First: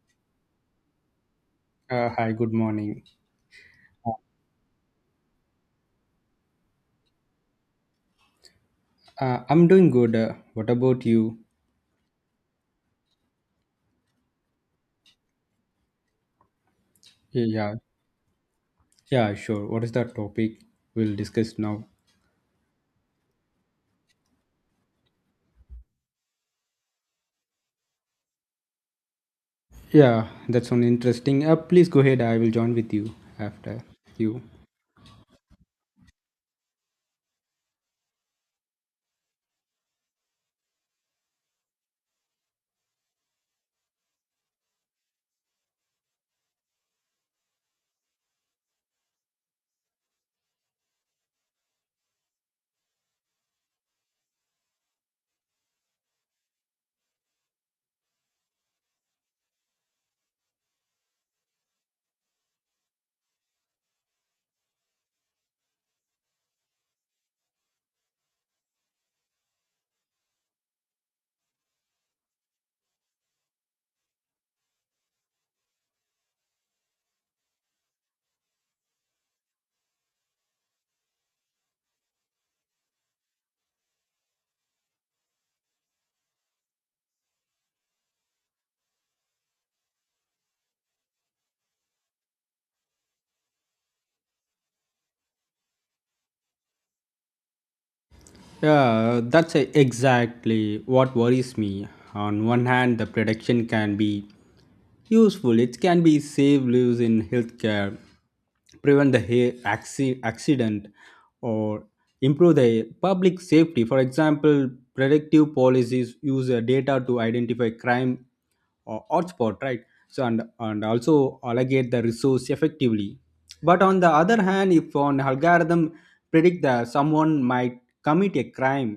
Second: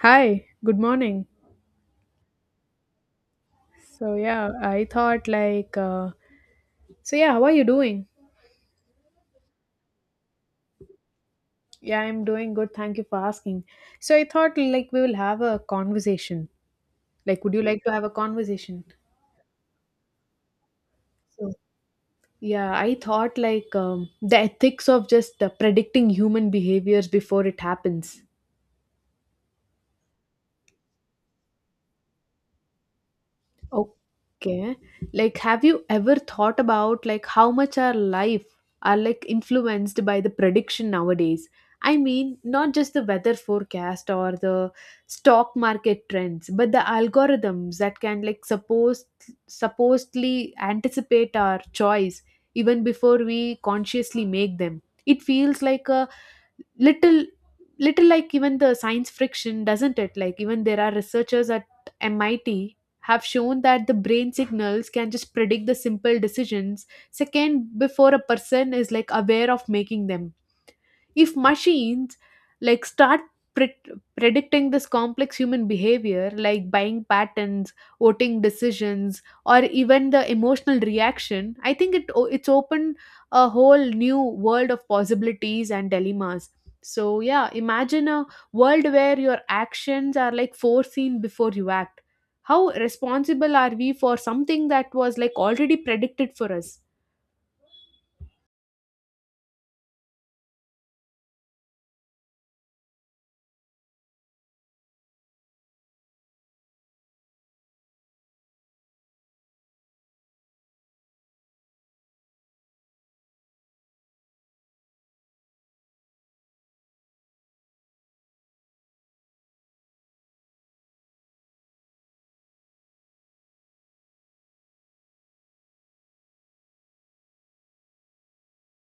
Hi, good morning. Hi, good morning. Uh, So yeah, I thought like uh, so how are you doing? I'm doing good. What about you? Yeah, I'm doing good. Thank you for asking. So I thought like we will have a conversation. Like would you Yeah, like to have a conversation? yeah, sure. What is the topic we'll So discuss now? yeah, I thought like The ethics of just predicting human behaviors before it happens. Yeah, that's one interesting. Please go ahead. I will join with you after you. Okay. Like, have you ever thought about like how much our life are like influenced by the prediction nowadays? I mean, not just the weather forecast or the stock market trends, but the algorithms that can like supposedly anticipate our choice even before we consciously make them. It feels like a little little like even the science friction, doesn't it? Like even there are researchers at MIT have shown that the brain signals can just predict the simple decisions second before a person is like aware of making them. If machines like start pre- predicting this complex human behavior like buying patterns, voting decisions or even the emotional reaction, I think it's opened a whole new world of possibilities and dilemmas. So yeah, imagine a world where your actions are like foreseen before you act. How responsible are we for something that was like already predicted for us? Yeah, that's exactly what worries me. On one hand, the prediction can be useful. It can be save lives in healthcare, prevent the accident, or improve the public safety. For example, predictive policies use data to identify crime hotspot, right? So and also allocate the resource effectively. But on the other hand, if an algorithm predict that someone might commit a crime,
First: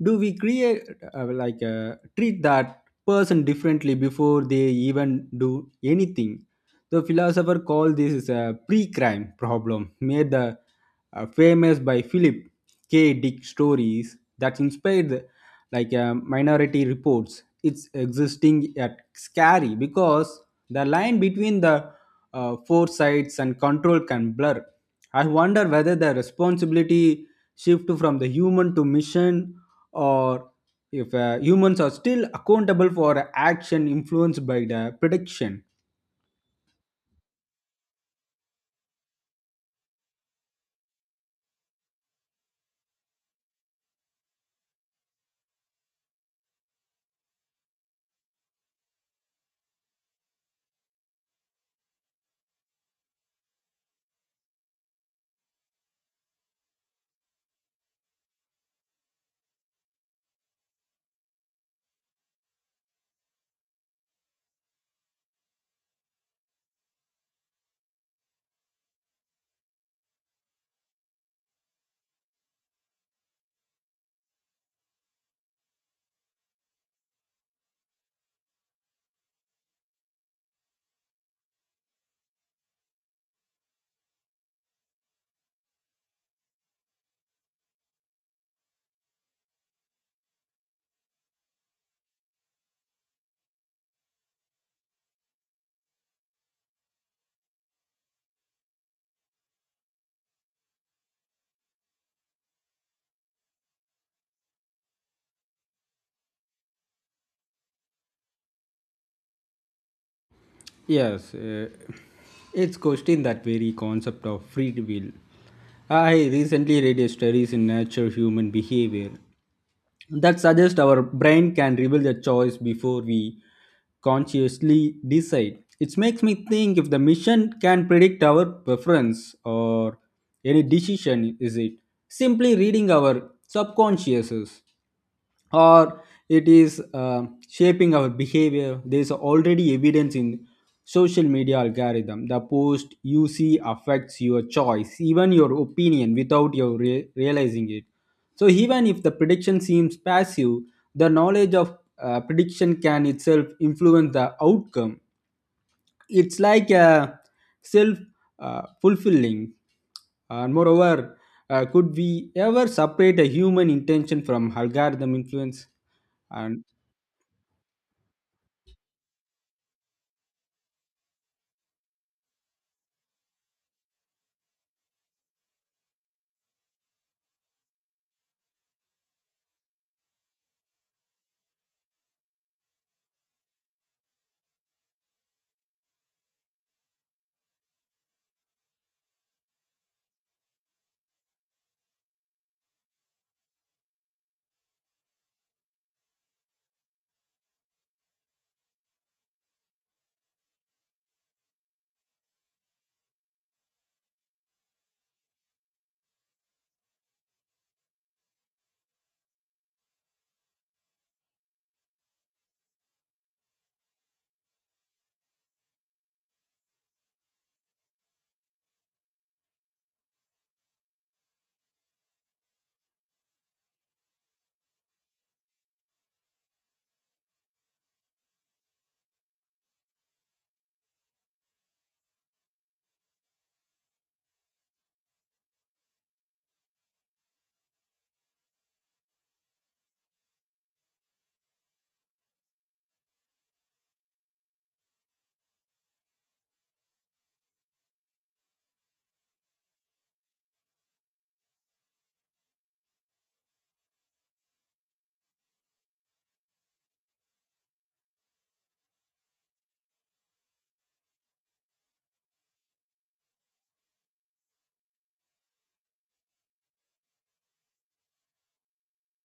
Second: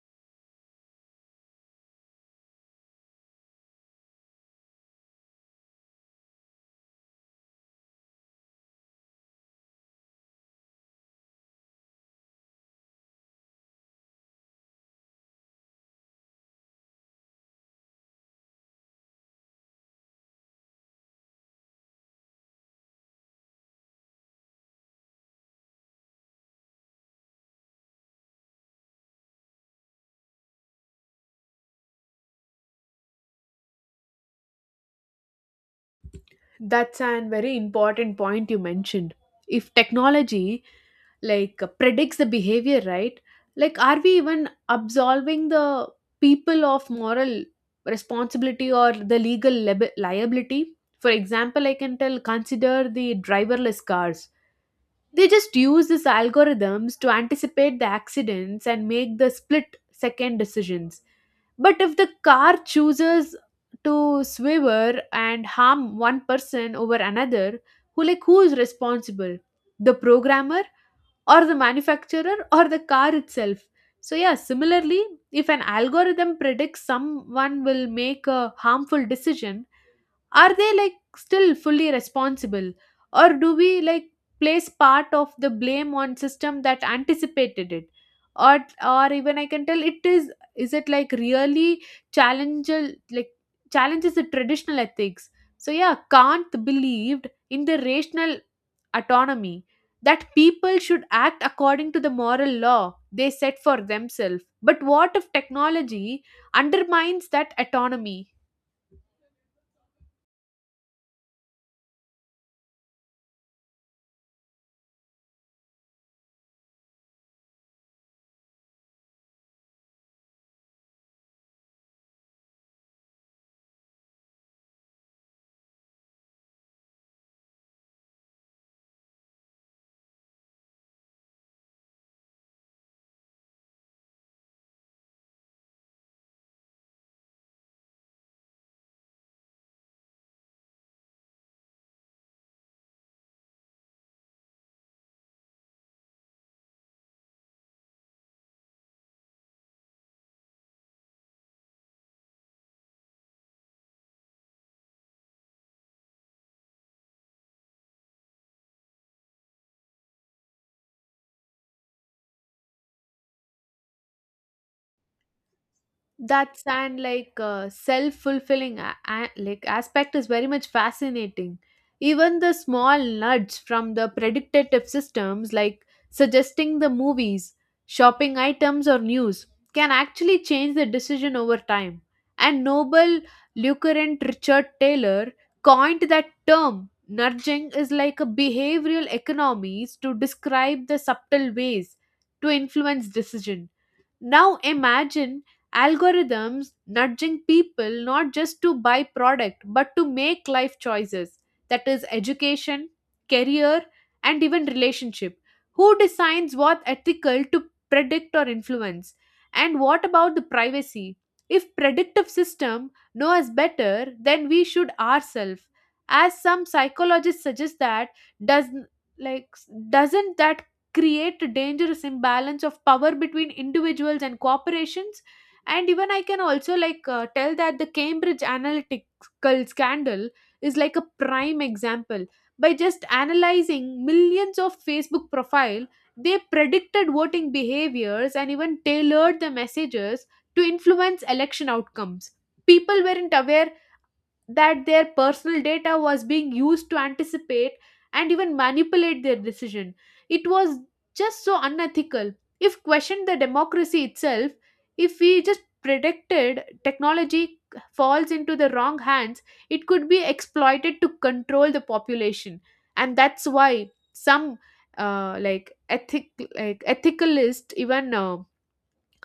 do we create treat that person differently before they even do anything? The philosopher called this is a pre-crime problem, made the famous by Philip K. Dick stories that inspired the, like minority reports. It's existing at scary because the line between the foresights and control can blur. I wonder whether the responsibility shift from the human to mission, or if humans are still accountable for action influenced by the prediction. That's a very important point you mentioned. If technology predicts the behavior, right, like are we even absolving the people of moral responsibility or the legal liability? For example, I can tell, consider the driverless cars. They just use these algorithms to anticipate the accidents and make the split second decisions. But if the car chooses to swerve and harm one person over another, who is responsible? The programmer or the manufacturer or the car itself. So, yeah, similarly, if an algorithm predicts someone will make a harmful decision, are they like still fully responsible? Or do we like place part of the blame on system that anticipated it? Or, or even I can tell it is it like really challenge, like challenges the traditional ethics? So yeah, Kant believed in the rational autonomy, that people should act according to the moral law they set for themselves. But what if technology undermines that autonomy? Yes, it's questioned that very concept of free will. I recently read a studies in Nature Human Behavior that suggest our brain can reveal the choice before we consciously decide. It makes me think, if the mission can predict our preference or any decision, is it simply reading our subconsciouses? Or it is shaping our behavior? There is already evidence in social media algorithm. The post you see affects your choice, even your opinion, without your realizing it. So even if the prediction seems passive, the knowledge of prediction can itself influence the outcome. It's like a self fulfilling. And moreover, could we ever separate a human intention from algorithm influence? That's, And and like self fulfilling like aspect is very much fascinating. Even the small nudge from the predictive systems, like suggesting the movies, shopping items, or news, can actually change the decision over time. And Nobel Lucrent Richard Taylor coined that term. Nudging is like a behavioral economies to describe the subtle ways to influence decision. Now imagine algorithms nudging people not just to buy product but to make life choices, that is education, career and even relationship. Who decides what ethical to predict or influence? And what about the privacy? If predictive system know us better, then we should ourselves. As some psychologists suggest that does like doesn't that create a dangerous imbalance of power between individuals and corporations? And even I can also like tell that the Cambridge analytical scandal is like a prime example. By just analyzing millions of Facebook profile, they predicted voting behaviors and even tailored the messages to influence election outcomes. People weren't aware that their personal data was being used to anticipate and even manipulate their decision. It was just so unethical. If questioned the democracy itself, if we just predicted technology falls into the wrong hands, it could be exploited to control the population. And that's why some like ethic like ethicalist even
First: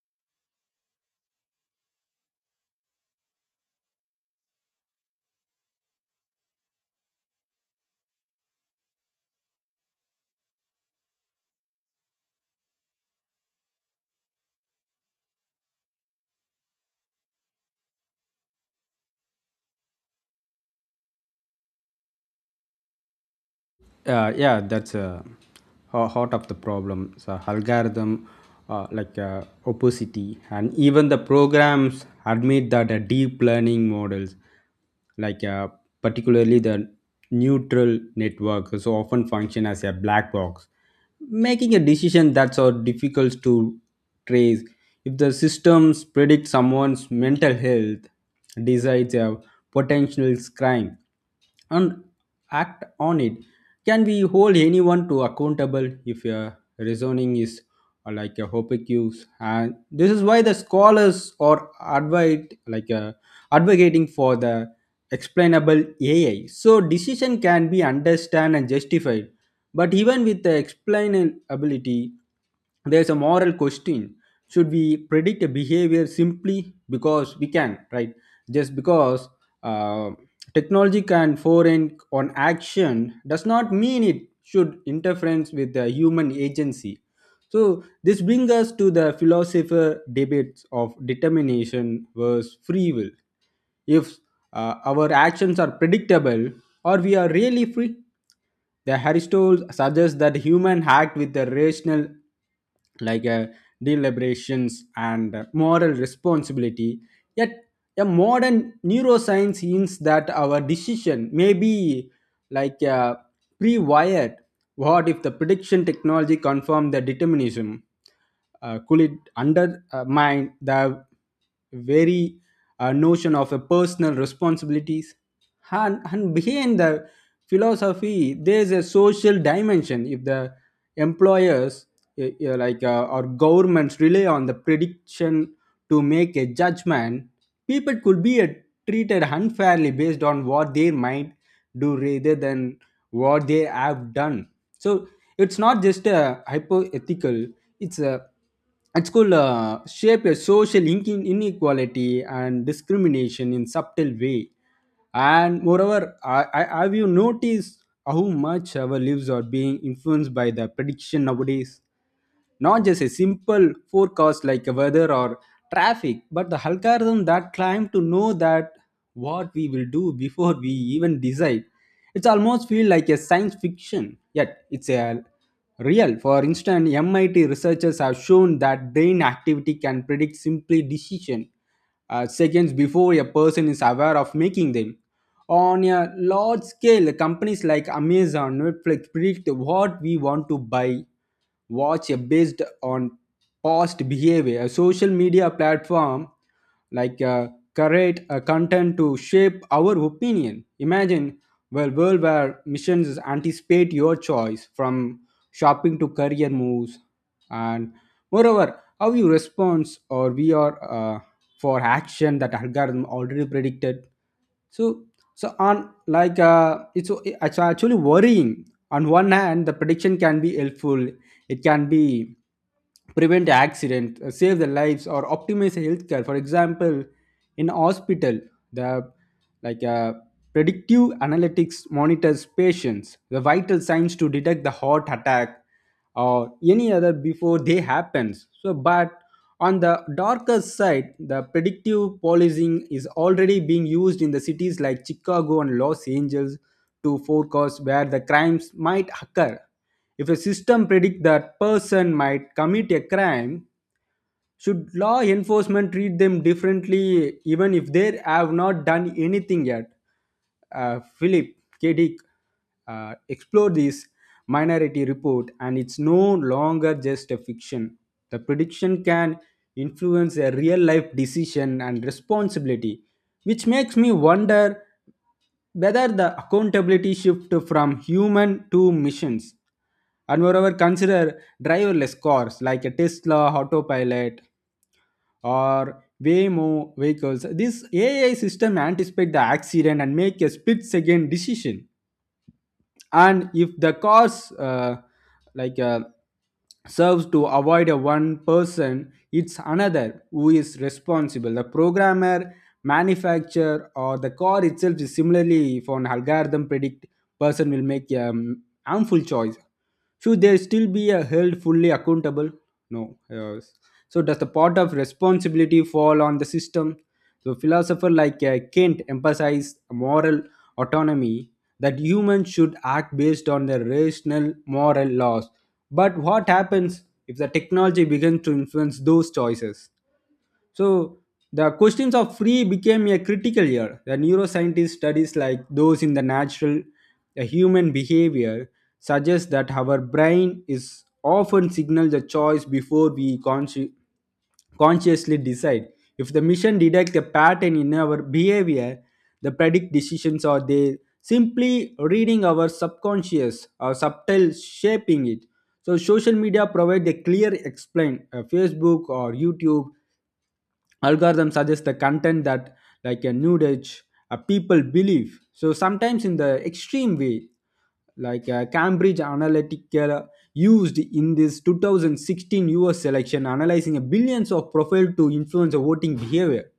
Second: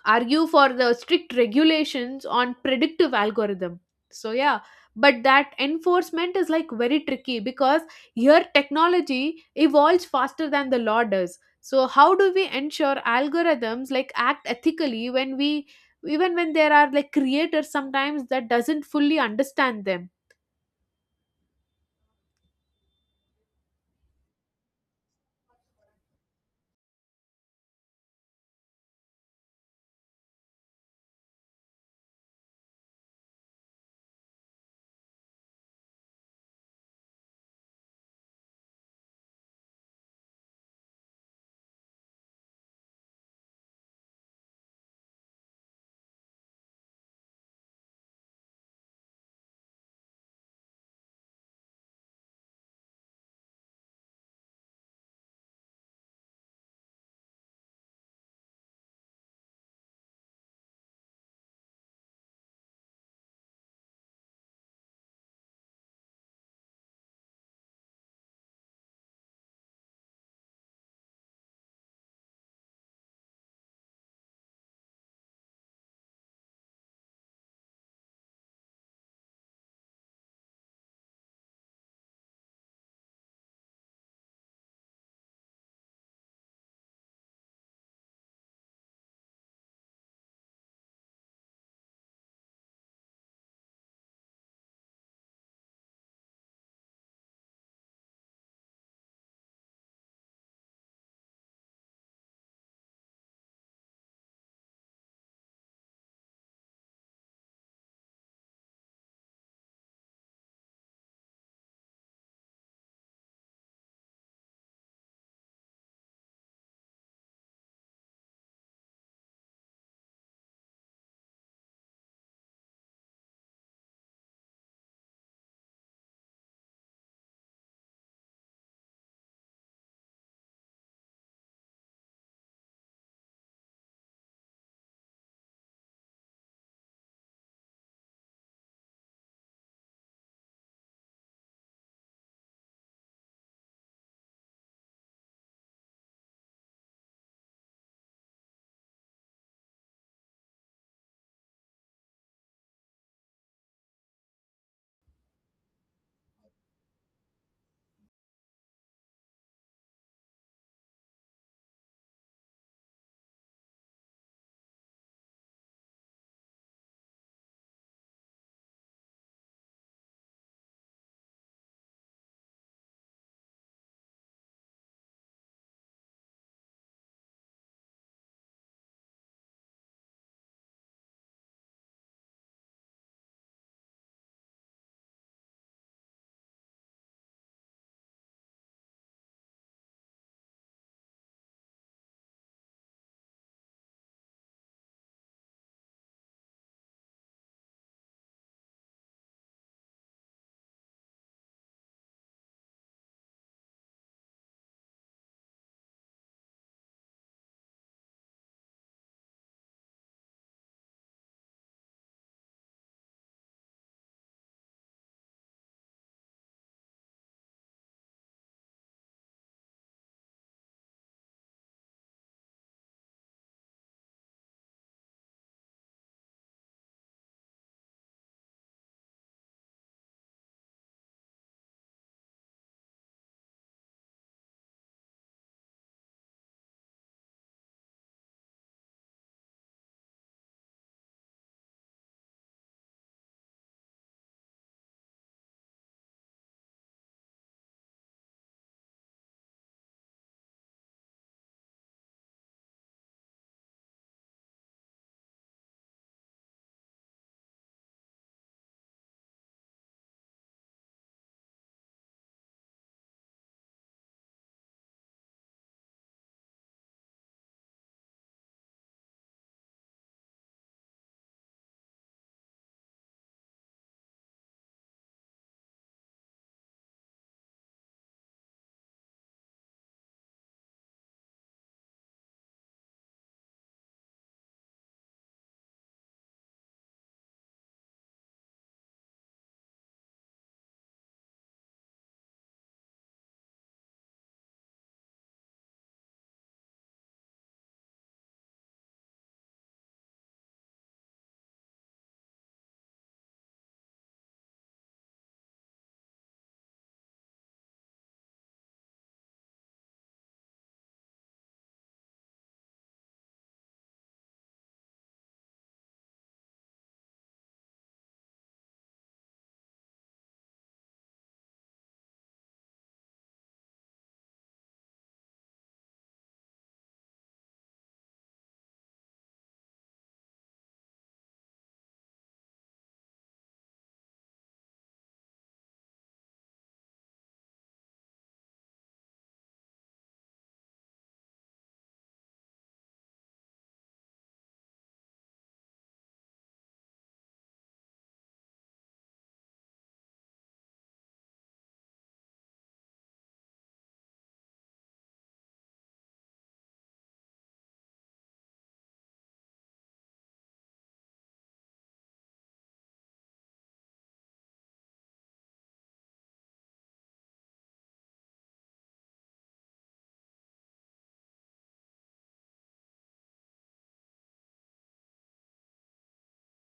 argue for the strict regulations on predictive algorithm. So yeah, but that enforcement is like very tricky because here technology evolves faster than the law does. So how do we ensure algorithms like act ethically when we even when there are like creators sometimes that doesn't fully understand them? Uh, yeah, that's uh, heart of the problem. So algorithm opacity, and even the programs admit that deep learning models like uh, particularly the neutral network so often function as a black box, making a decision that's so difficult to trace. If the systems predict someone's mental health, decides a potential crime and act on it, can we hold anyone to accountable if your reasoning is like a hopecuse? And this is why the scholars are advocate, advocating for the explainable AI, so decision can be understood and justified. But even with the explainability, there's a moral question: should we predict a behavior simply because we can, right? Just because uh, technology can foreign on action does not mean it should interference with the human agency. So this brings us to the philosopher debates of determination versus free will. If our actions are predictable or we are really free, the Aristotle suggests that human act with the rational, like uh, deliberations and moral responsibility. Yet, a modern neuroscience hints that our decision may be like a pre-wired. What if the prediction technology confirmed the determinism? Could it undermine the very notion of a personal responsibilities? And behind the philosophy, there is a social dimension. If the employers, or governments, rely on the prediction to make a judgment, people could be treated unfairly based on what they might do rather than what they have done. So it's not just a hypothetical; it's a it's could shape a social inequality and discrimination in subtle way. And moreover, have you noticed how much our lives are being influenced by the prediction nowadays? Not just a simple forecast like a weather or traffic, but the algorithm that claim to know that what we will do before we even decide. It's almost feel like a science fiction, yet it's a real. For instance, MIT researchers have shown that brain activity can predict simply decision seconds before a person is aware of making them. On a large scale, companies like Amazon, Netflix predict what we want to buy watch based on past behavior. A social media platform like uh, curate content to shape our opinion. Imagine well world where missions anticipate your choice from shopping to career moves, and moreover how you respond, or we are for action that algorithm already predicted. So so on it's actually worrying. On one hand, the prediction can be helpful. It can be prevent accident, save the lives or optimize healthcare. For example, in hospital, the like uh, predictive analytics monitors patients the vital signs to detect the heart attack or any other before they happens. So but on the darker side, the predictive policing is already being used in the cities like Chicago and Los Angeles to forecast where the crimes might occur. If a system predicts that person might commit a crime, should law enforcement treat them differently even if they have not done anything yet? Philip K. Dick explored this minority report, and it's no longer just a fiction. The prediction can influence a real life decision and responsibility, which makes me wonder whether the accountability shift from human to missions. And moreover, consider driverless cars like a Tesla autopilot or way more vehicles. This AI system anticipate the accident and make a split second decision. And if the cause like uh, serves to avoid a one person, it's another who is responsible. The programmer, manufacturer, or the car itself. Is similarly if an algorithm predict person will make a harmful choice, should they still be held fully accountable? No. Yes. So does the part of responsibility fall on the system? So philosopher Kant emphasized moral autonomy, that humans should act based on their rational moral laws. But what happens if the technology begins to influence those choices? So the questions of free became a critical year. The neuroscientist studies like those in the natural the human behavior suggest that our brain is often signal the choice before we consciously decide. If the mission detects a pattern in our behavior, the predict decisions or they simply reading our subconscious or subtle shaping it. So social media provide a clear explain. Facebook or YouTube algorithm suggests the content that like a nude edge people believe, so sometimes in the extreme way, Cambridge Analytica used in this 2016 US election, analyzing a billions of profile to influence the voting behavior.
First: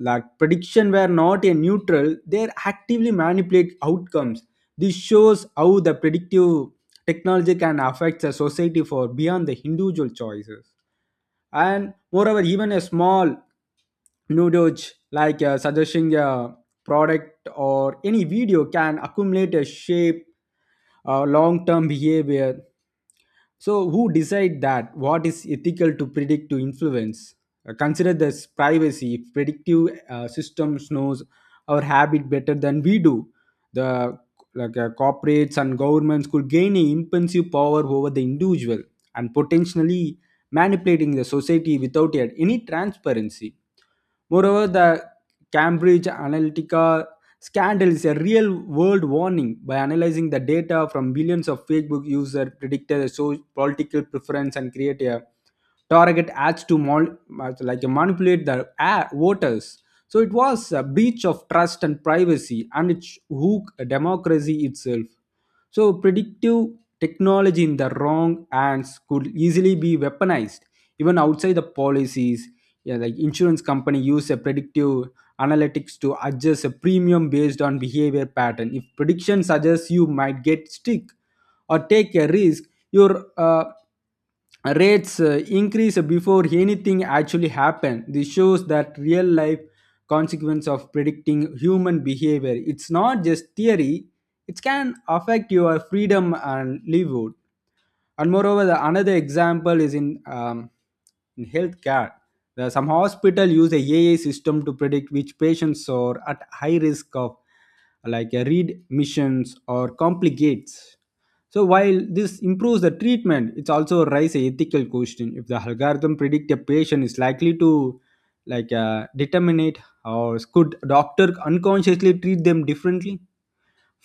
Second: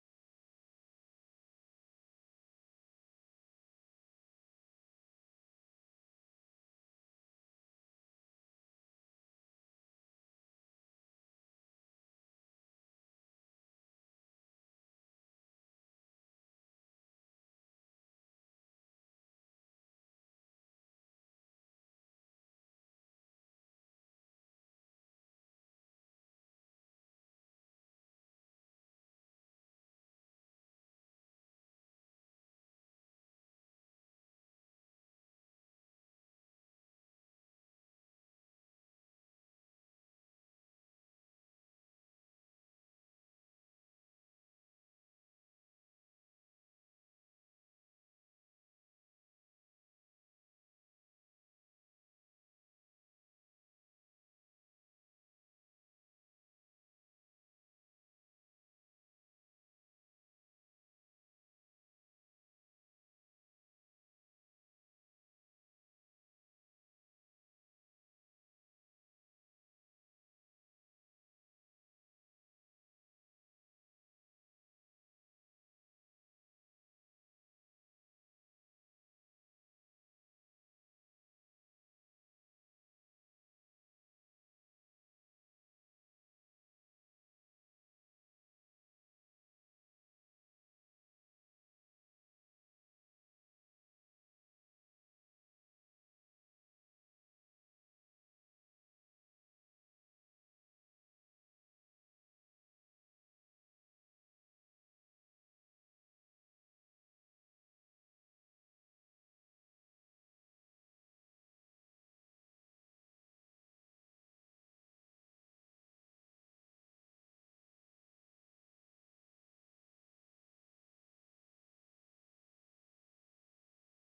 Like prediction were not a neutral, they actively manipulate outcomes. This shows how the predictive technology can affect the society for beyond the individual choices. And moreover, even a small nudge, suggesting a product or any video, can accumulate a shape long-term behavior. So, who decide that what is ethical to predict to influence? Consider this privacy. If predictive systems knows our habit better than we do, the corporates and governments could gain a impensive power over the individual and potentially manipulating the society without yet any transparency. Moreover, the Cambridge Analytica Scandal is a real world warning. By analyzing the data from billions of Facebook users, predicted a political preference, and create a target ads to manipulate the voters. So it was a breach of trust and privacy, and it shook democracy itself. So, predictive technology in the wrong hands could easily be weaponized, even outside the policies. Yeah, like insurance company use a predictive analytics to adjust a premium based on behavior pattern. If prediction suggests you might get sick or take a risk, your rates increase before anything actually happen. This shows that real life consequence of predicting human behavior, it's not just theory, it can affect your freedom and livelihood. And moreover, the another example is in healthcare, some hospital use a AI system to predict which patients are at high risk of readmissions or complicates. So while this improves the treatment, it's also raise a ethical question. If the algorithm predict a patient is likely to determinate, or could doctor unconsciously treat them differently,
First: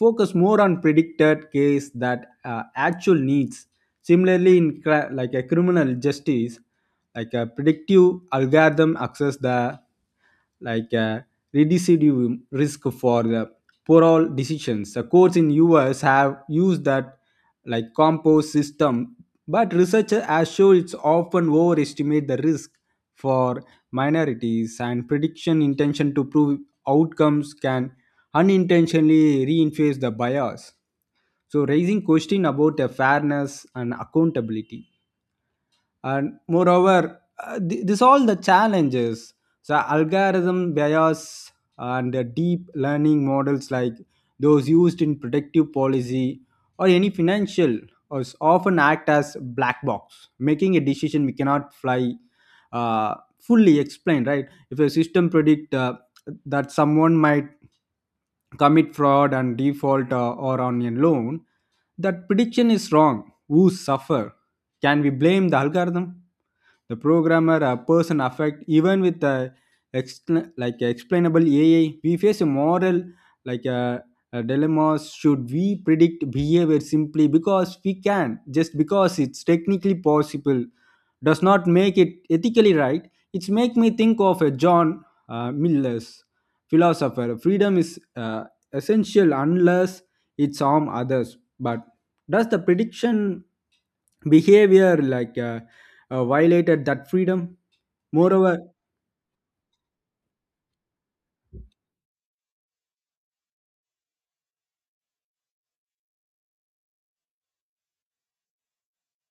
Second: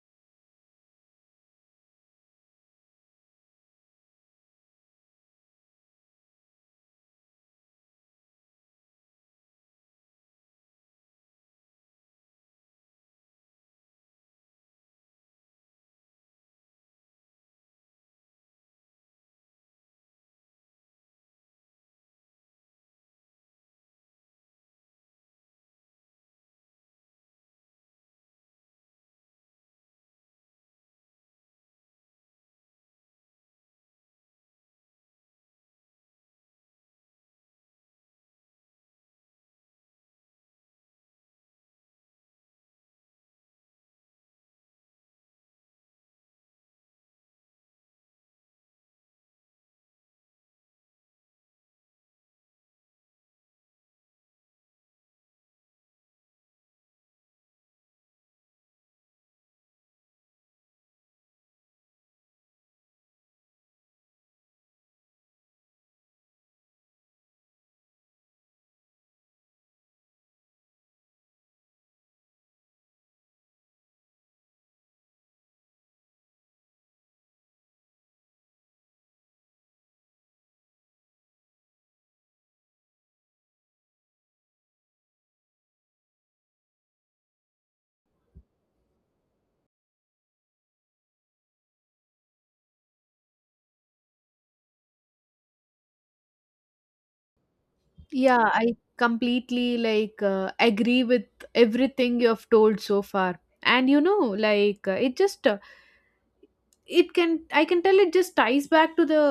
focus more on predicted case that actual needs? Similarly, in cri- like a criminal justice, like a predictive algorithm access the like uh, recidivism risk for the poor all decisions. The courts in US have used that like compost system, but researchers has shown it's often overestimate the risk for minorities and prediction intention to prove outcomes can unintentionally reinforce the bias, so raising question about the fairness and accountability. And moreover, this all the challenges. So algorithm bias and the deep learning models like those used in predictive policy or any financial or s- often act as black box making a decision we cannot fly, uh, fully explain, right? If a system predict, that someone might commit fraud and default, or on a loan, that prediction is wrong, who suffer? Can we blame the algorithm, the programmer, a person affect? Even with a like explainable AI, we face a moral like a, a dilemma. Should we predict behavior simply because we can? Just because it's technically possible does not make it ethically right. It's make me think of a John Miller's philosopher. Freedom is, essential unless it's harm others, but does the prediction behavior violated that freedom? Yeah, Moreover, I completely like agree with everything you have told so far. And you know like it just it can I can tell it just ties back to the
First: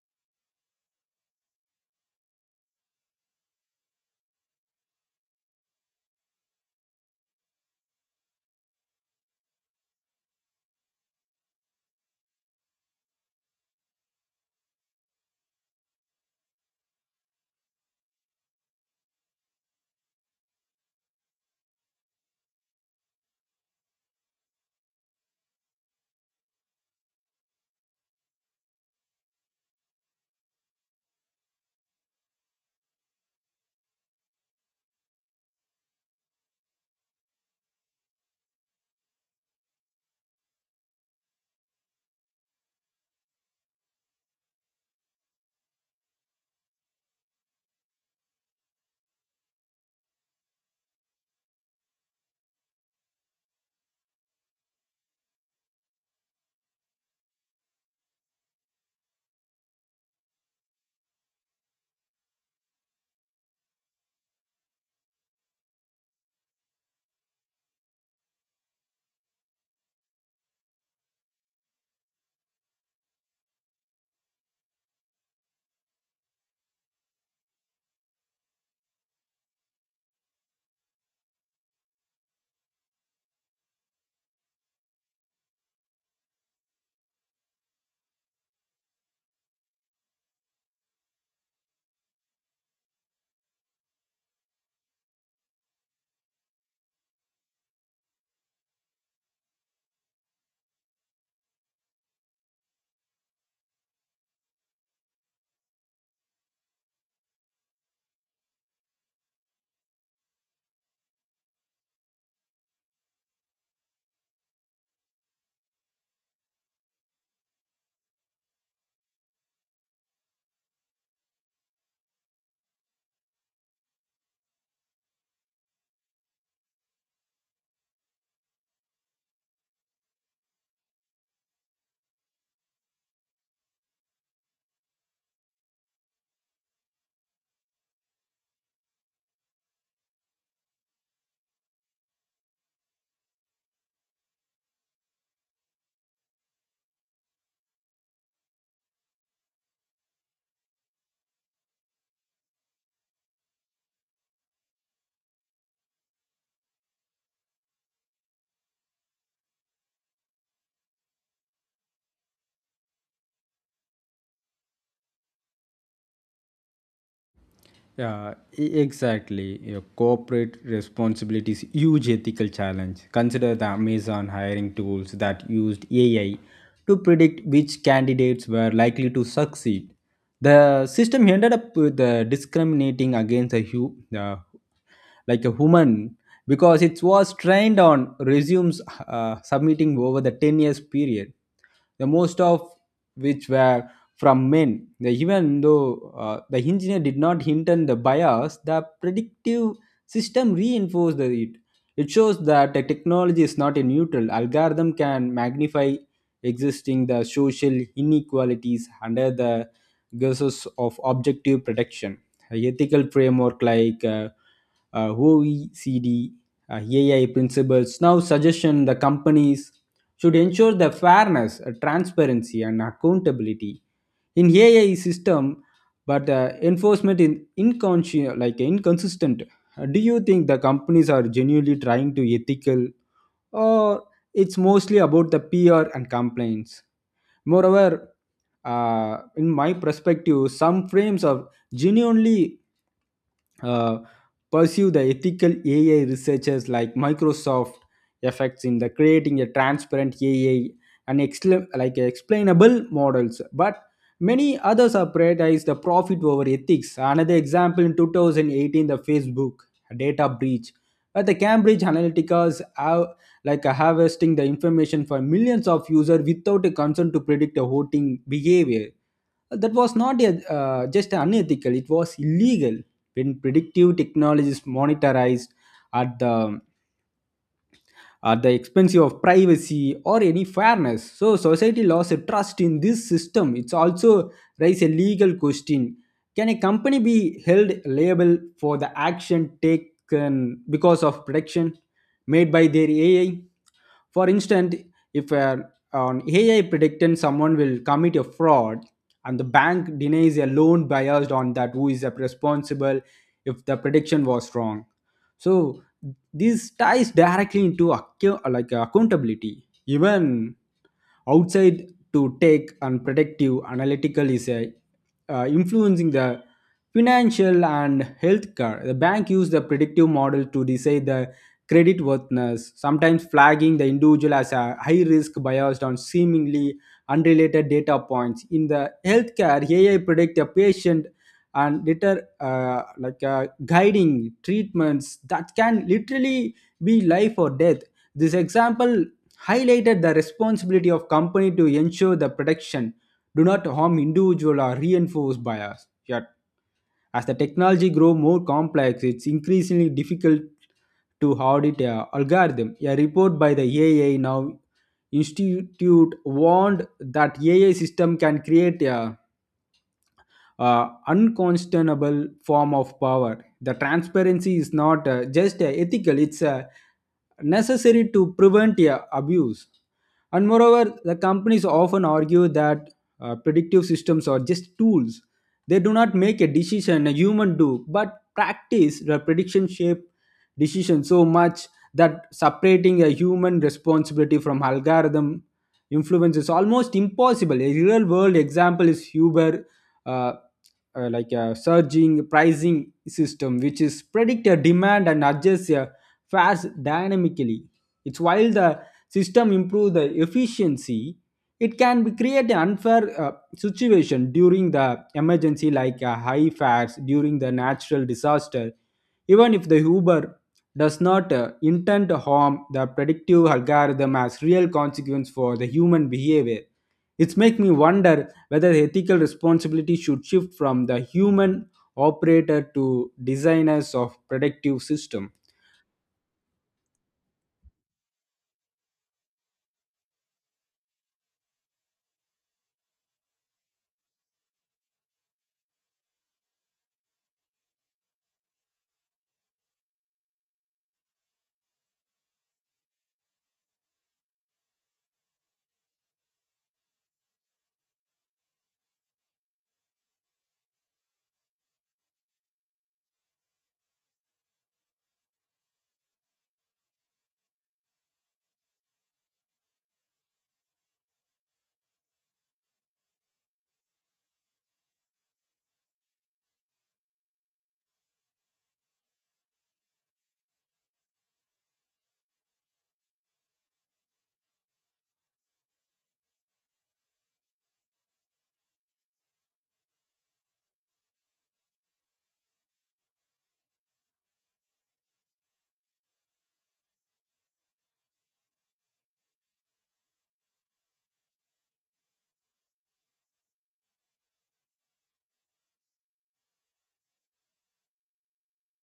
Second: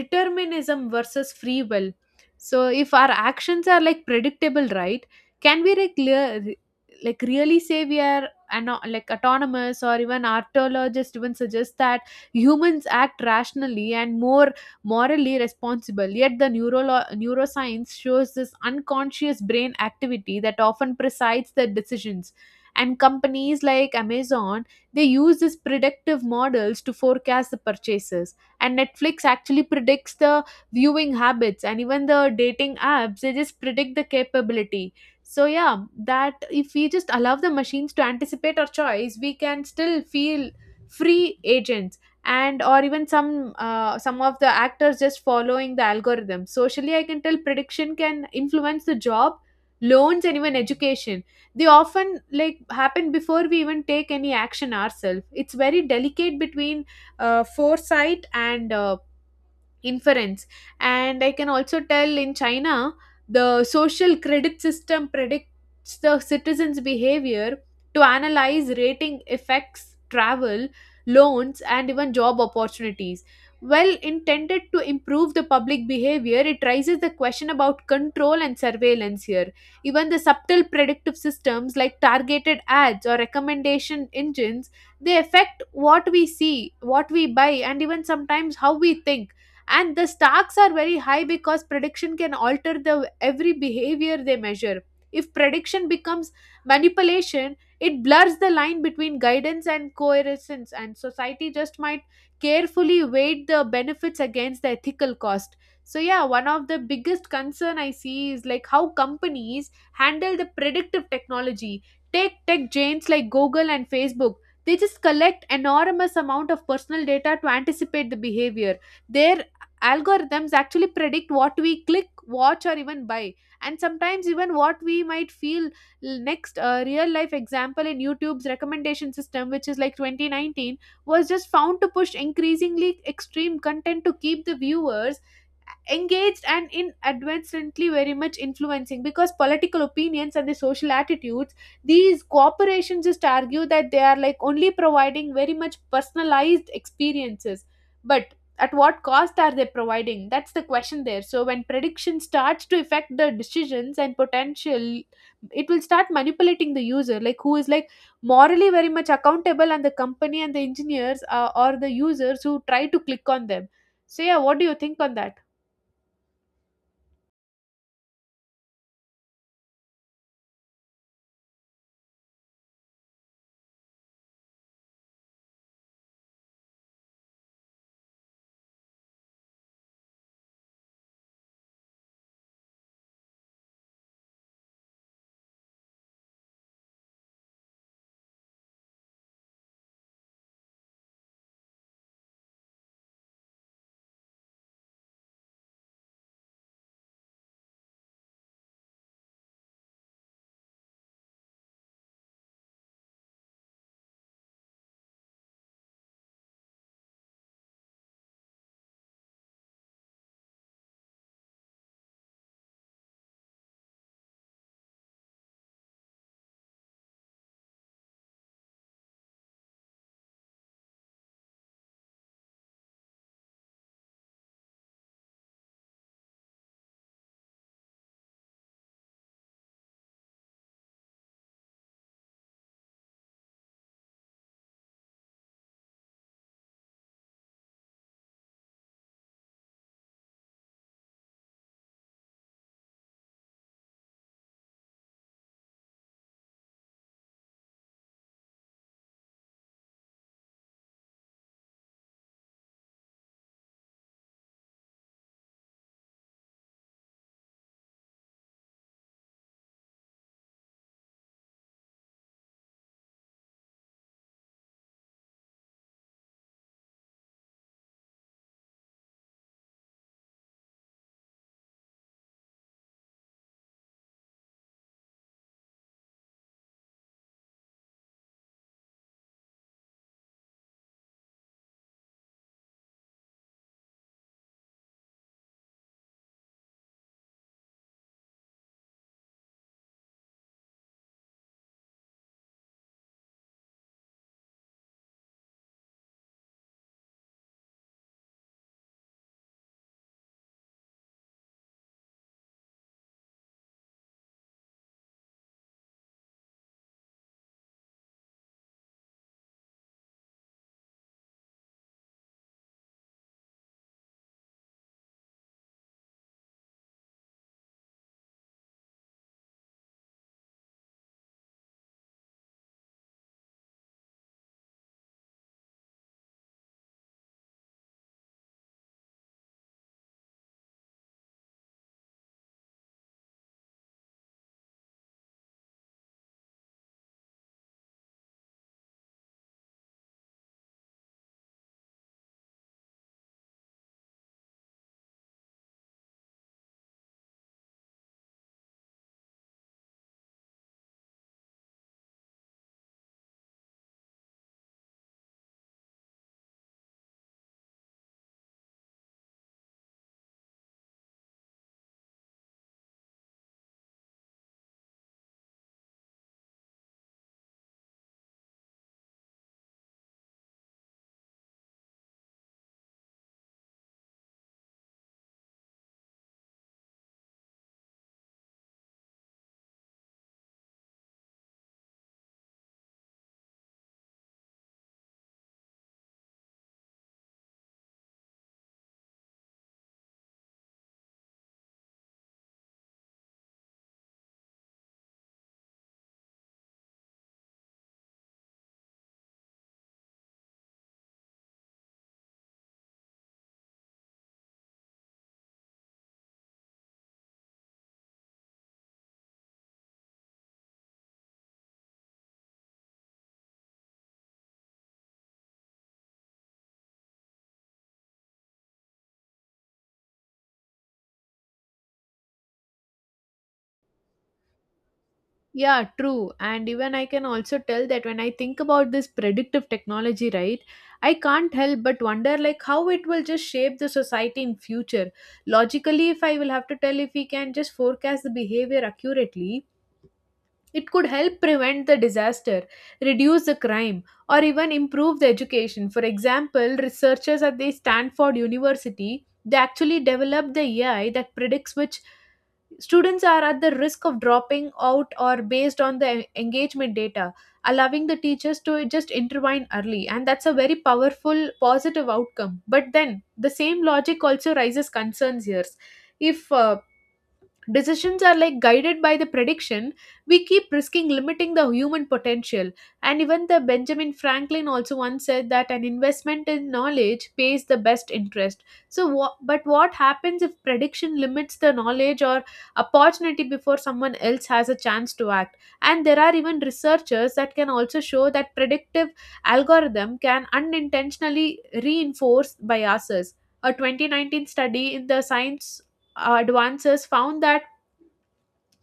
determinism versus free will. So if our actions are like predictable, right, can we like, clear, like really say we are like autonomous? Or even archaeologists even suggest that humans act rationally and more morally responsible, yet the neuroscience shows this unconscious brain activity that often presides the decisions. And companies like Amazon, they use these predictive models to forecast the purchases, and Netflix actually predicts the viewing habits, and even the dating apps, they just predict the capability. So yeah, that if we just allow the machines to anticipate our choice, we can still feel free agents. And or even some of the actors just following the algorithm. Socially, I can tell prediction can influence the job, loans and even education. They often like happen before we even take any action ourselves. It's very delicate between foresight and inference. And I can also tell in China, the social credit system predicts the citizens behavior to analyze rating effects travel, loans and even job opportunities. Well intended to improve the public behavior, it raises the question about control and surveillance here. Even the subtle predictive systems like targeted ads or recommendation engines, they affect what we see, what we buy and even sometimes how we think. And the stakes are very high because prediction can alter the every behavior they measure. If prediction becomes manipulation, it blurs the line between guidance and coercence, and society just might carefully weigh the benefits against the ethical cost. So yeah, one of the biggest concern I see is like how companies handle the predictive technology. Take tech giants like Google and Facebook. They just collect enormous amount of personal data to anticipate the behavior. Their algorithms actually predict what we click, watch or even buy, and sometimes even what we might feel next. A real life example in YouTube's recommendation system, which is like 2019, was just found to push increasingly extreme content to keep the viewers engaged and in advancedly very much influencing because political opinions and the social attitudes. These corporations just argue that they are like only providing very much personalized experiences. But at what cost are they providing? That's the question there. So when prediction starts to affect the decisions and potential, it will start manipulating the user. Like who is like morally very much accountable? And the company and the engineers or the users who try to click on them? So yeah, what do you think on that? yeah, exactly. Your corporate responsibility is huge ethical challenge. Consider the Amazon hiring tools that used AI to predict which candidates were likely to succeed. The system ended up with, discriminating against the uh, like a human because it was trained on resumes submitting over the 10 years period, the most of which were from men. Even though the engineer did not intend the bias, the predictive system reinforced it. It shows that a technology is not a neutral algorithm, can magnify existing the social inequalities under the guise of objective protection. Ethical framework like OECD, AI principles now suggestion the companies should ensure the fairness, transparency, and accountability in AI system, but enforcement in inconscient like inconsistent. Do you think the companies are genuinely trying to ethical, or it's mostly about the PR and complaints? Moreover, in my perspective, some frames of genuinely uh, pursue the ethical AI researchers like Microsoft effects in the creating a transparent AI and like explainable models. But many others have prioritized the profit over ethics. Another example, in 2018, the Facebook data breach, where the Cambridge Analytica's harvesting the information for millions of users without a concern to predict a voting behavior. That was not a, just unethical, it was illegal. When predictive technology is monetized at the at the expense of privacy or any fairness, so society lost trust in this system. It's also raise a legal question. Can a company be held liable for the action taken because of prediction made by their AI? For instance, if an AI predicted someone will commit a fraud and the bank denies a loan biased on that, who is responsible if the prediction was wrong? So this ties directly into like accountability. Even outside, to take and predictive analytical is a, influencing the financial and healthcare, the bank use the predictive model to decide the credit worthiness, sometimes flagging the individual as a high risk biased on seemingly unrelated data points. In the healthcare, AI predict a patient and deter, guiding treatments that can literally be life or death. This example highlighted the responsibility of company to ensure the protection do not harm individual or reinforce bias. Yet, as the technology grow more complex, it's increasingly difficult to audit a algorithm. A report by the AI now Institute warned that AI system can create a, unconscionable form of power. The transparency is not, just ethical, it's, necessary to prevent abuse. And moreover, the companies often argue that predictive systems are just tools. They do not make a decision, a human do, but practice the prediction shape decision so much that separating a human responsibility from algorithm influence is almost impossible. A real world example is Uber, uh, like a surging pricing system which is predict a demand and adjust a fares dynamically. It's while the system improve the efficiency, it can be create an unfair situation during the emergency, high fares during the natural disaster. Even if the Uber does not intend to harm, the predictive algorithm has real consequence for the human behavior. It's make me wonder whether ethical responsibility should shift from the human operator to designers of productive system. Yeah, true. And even I can also tell that when I think about this predictive technology, right, I can't help but wonder like how it will just shape the society in future. Logically, if I will have to tell, if we can just forecast the behavior accurately, it could help prevent the disaster, reduce the crime, or even improve the education. For example, researchers at the Stanford University, they actually developed the AI that predicts which students are at the risk of dropping out or based on the engagement data, allowing the teachers to just intervene early. And that's a very powerful positive outcome. But then the same logic also raises concerns here. If decisions are like guided by the prediction, we keep risking limiting the human potential. And even the Benjamin Franklin also once said that an investment in knowledge pays the best interest. So, but what happens if prediction limits the knowledge or opportunity before someone else has a chance to act? And there are even researchers that can also show that predictive algorithm can unintentionally reinforce biases. A 2019 study in the Science Advances found that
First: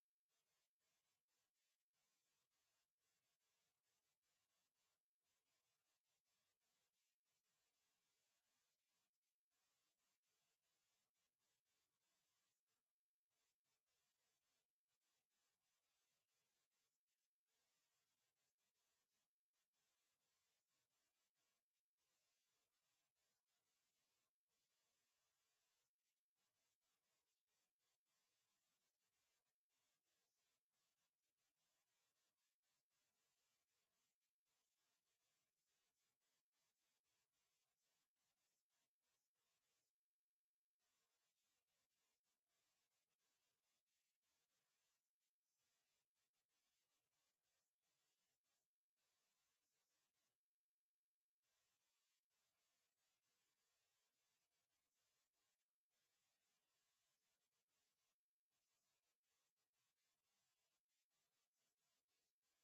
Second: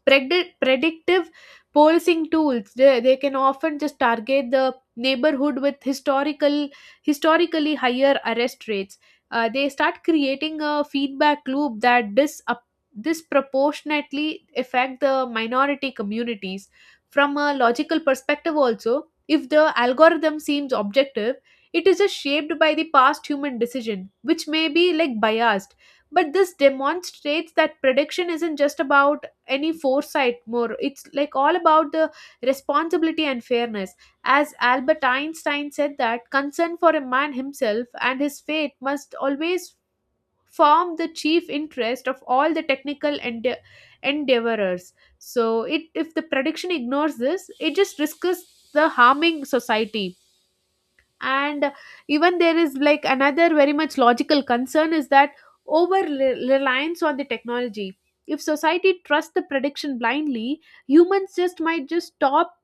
Predictive policing tools, they can often just target the neighborhood with historically higher arrest rates. They start creating a feedback loop that dis- up disproportionately affect the minority communities. From a logical perspective also, if the algorithm seems objective, it is just shaped by the past human decision, which may be like biased. But this demonstrates that prediction isn't just about any foresight more. It's like all about the responsibility and fairness. As Albert Einstein said that concern for a man himself and his fate must always form the chief interest of all the technical endeavorers. So it, if the prediction ignores this, it just risks the harming society. And even there is like another very much logical concern is that reliance on the technology. If society trusts the prediction blindly, humans just might just stop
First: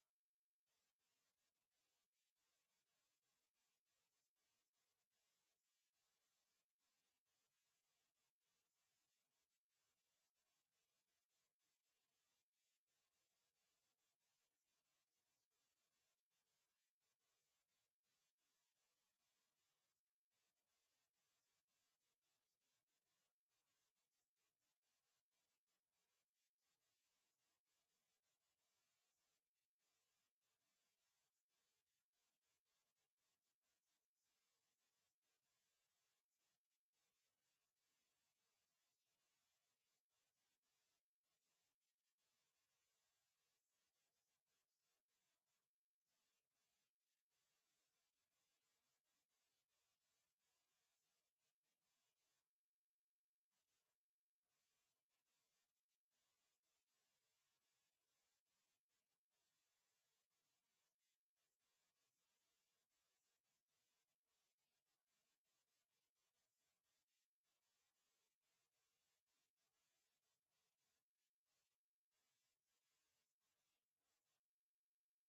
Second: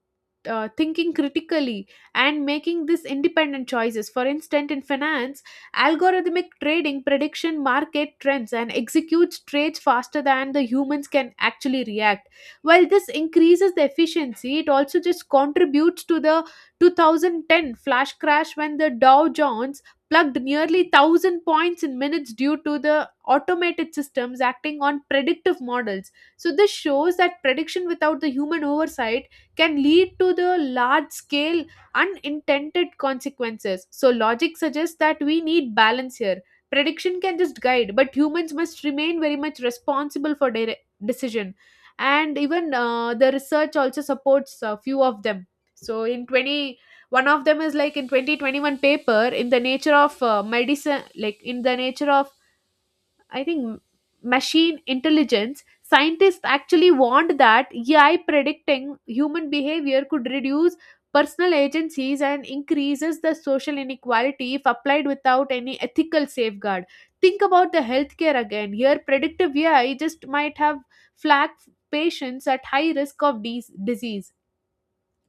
thinking critically and making these independent choices. For instance, in finance, algorithmic trading prediction market trends and executes trades faster than the humans can actually react. While this increases the efficiency, it also just contributes to the 2010 flash crash when the Dow Jones plugged nearly 1000 points in minutes due to the automated systems acting on predictive models. So this shows that prediction without the human oversight can lead to the large scale unintended consequences. So, logic suggests that we need balance here. Prediction can just guide, but humans must remain very much responsible for their decision. And even the research also supports a few of them. So, in twenty, one of them is like in 2021 paper in the nature of medicine, like in the nature of I think machine intelligence, scientists actually warned that AI predicting human behavior could reduce personal agencies and increases the social inequality if applied without any ethical safeguard. Think about the healthcare again. Here, predictive AI just might have flagged patients at high risk of disease.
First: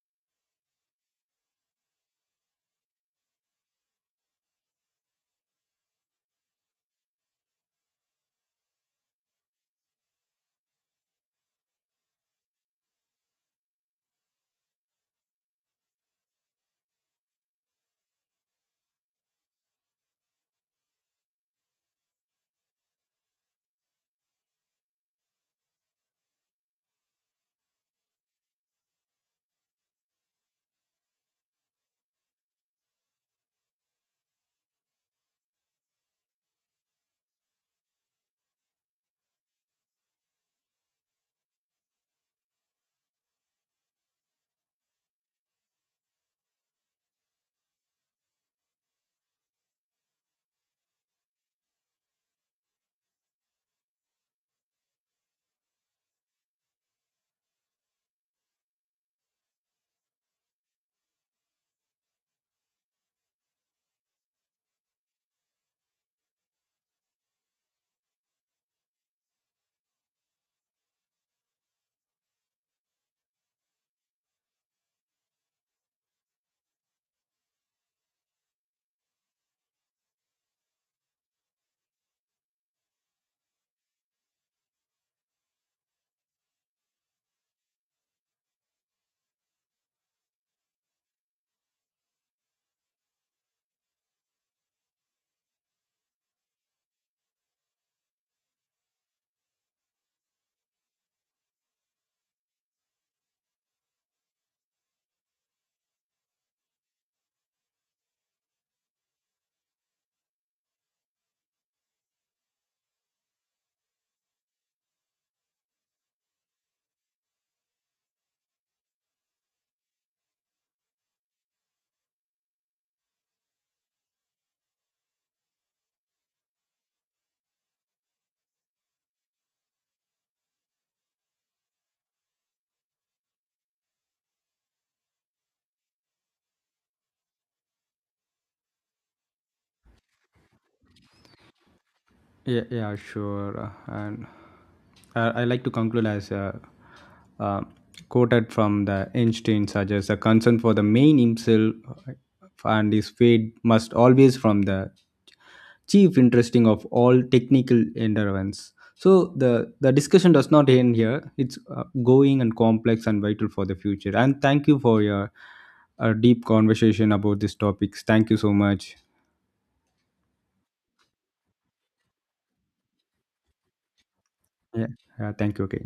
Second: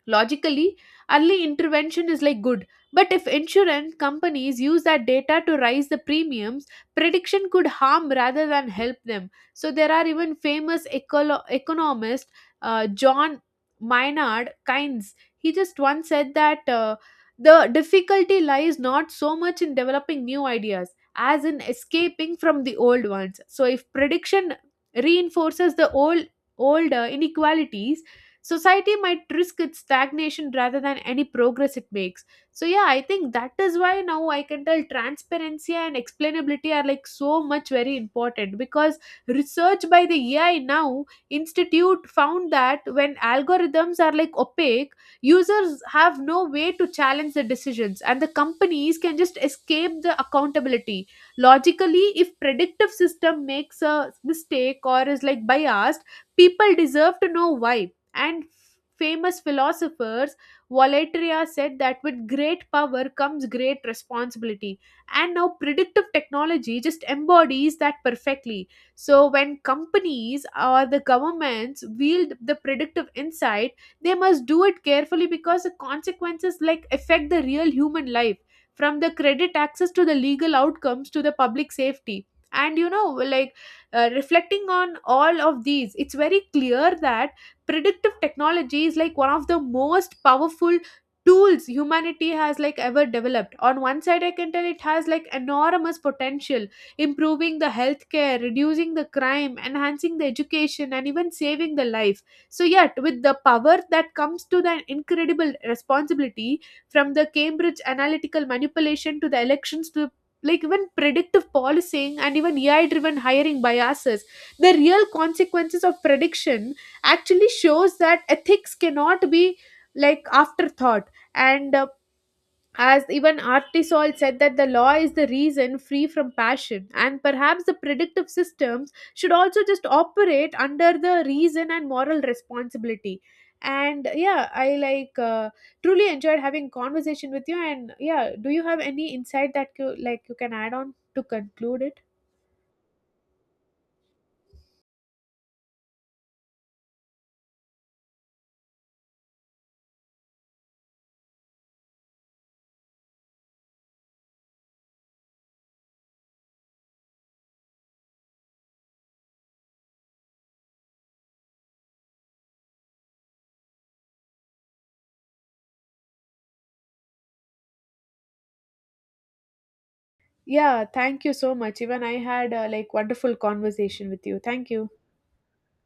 Logically, early intervention is like good, but if insurance companies use that data to raise the premiums, prediction could harm rather than help them. So there are even famous economist John Maynard Keynes. He just once said that the difficulty lies not so much in developing new ideas as in escaping from the old ones. So if prediction reinforces the older inequalities, society might risk its stagnation rather than any progress it makes. So yeah, I think that is why now I can tell transparency and explainability are like so much very important because research by the AI now institute found that when algorithms are like opaque, users have no way to challenge the decisions and the companies can just escape the accountability. Logically, if predictive system makes a mistake or is like biased, people deserve to know why. And famous philosophers Volaterra said that with great power comes great responsibility, and now predictive technology just embodies that perfectly. So when companies or the governments wield the predictive insight, they must do it carefully because the consequences like affect the real human life, from the credit access to the legal outcomes to the public safety. And you know like reflecting on all of these, it's very clear that predictive technology is like one of the most powerful tools humanity has like ever developed. On one side, I can tell it has like enormous potential, improving the healthcare, reducing the crime, enhancing the education and even saving the life. So yet with the power that comes to the incredible responsibility, from the Cambridge analytical manipulation to the elections to like even predictive policing and even AI driven hiring biases, the real consequences of prediction actually shows that ethics cannot be like afterthought. And as even Artisol said that the law is the reason free from passion, and perhaps the predictive systems should also just operate under the reason and moral responsibility. And yeah, I like truly enjoyed having conversation with you. And yeah, do you have any insight that you like you can add on to conclude it? To conclude, as uh, quoted from the Einstein suggests, the concern for the main himself, uh, and his fate must always from the chief interesting of all technical endeavors. So the discussion does not end here. It's going and complex and vital for the future. And thank you for your deep conversation about these topics. Thank you so much. Yeah, thank you so much. Even I had a like wonderful conversation with you. Thank Yeah, you. yeah, thank you. Okay.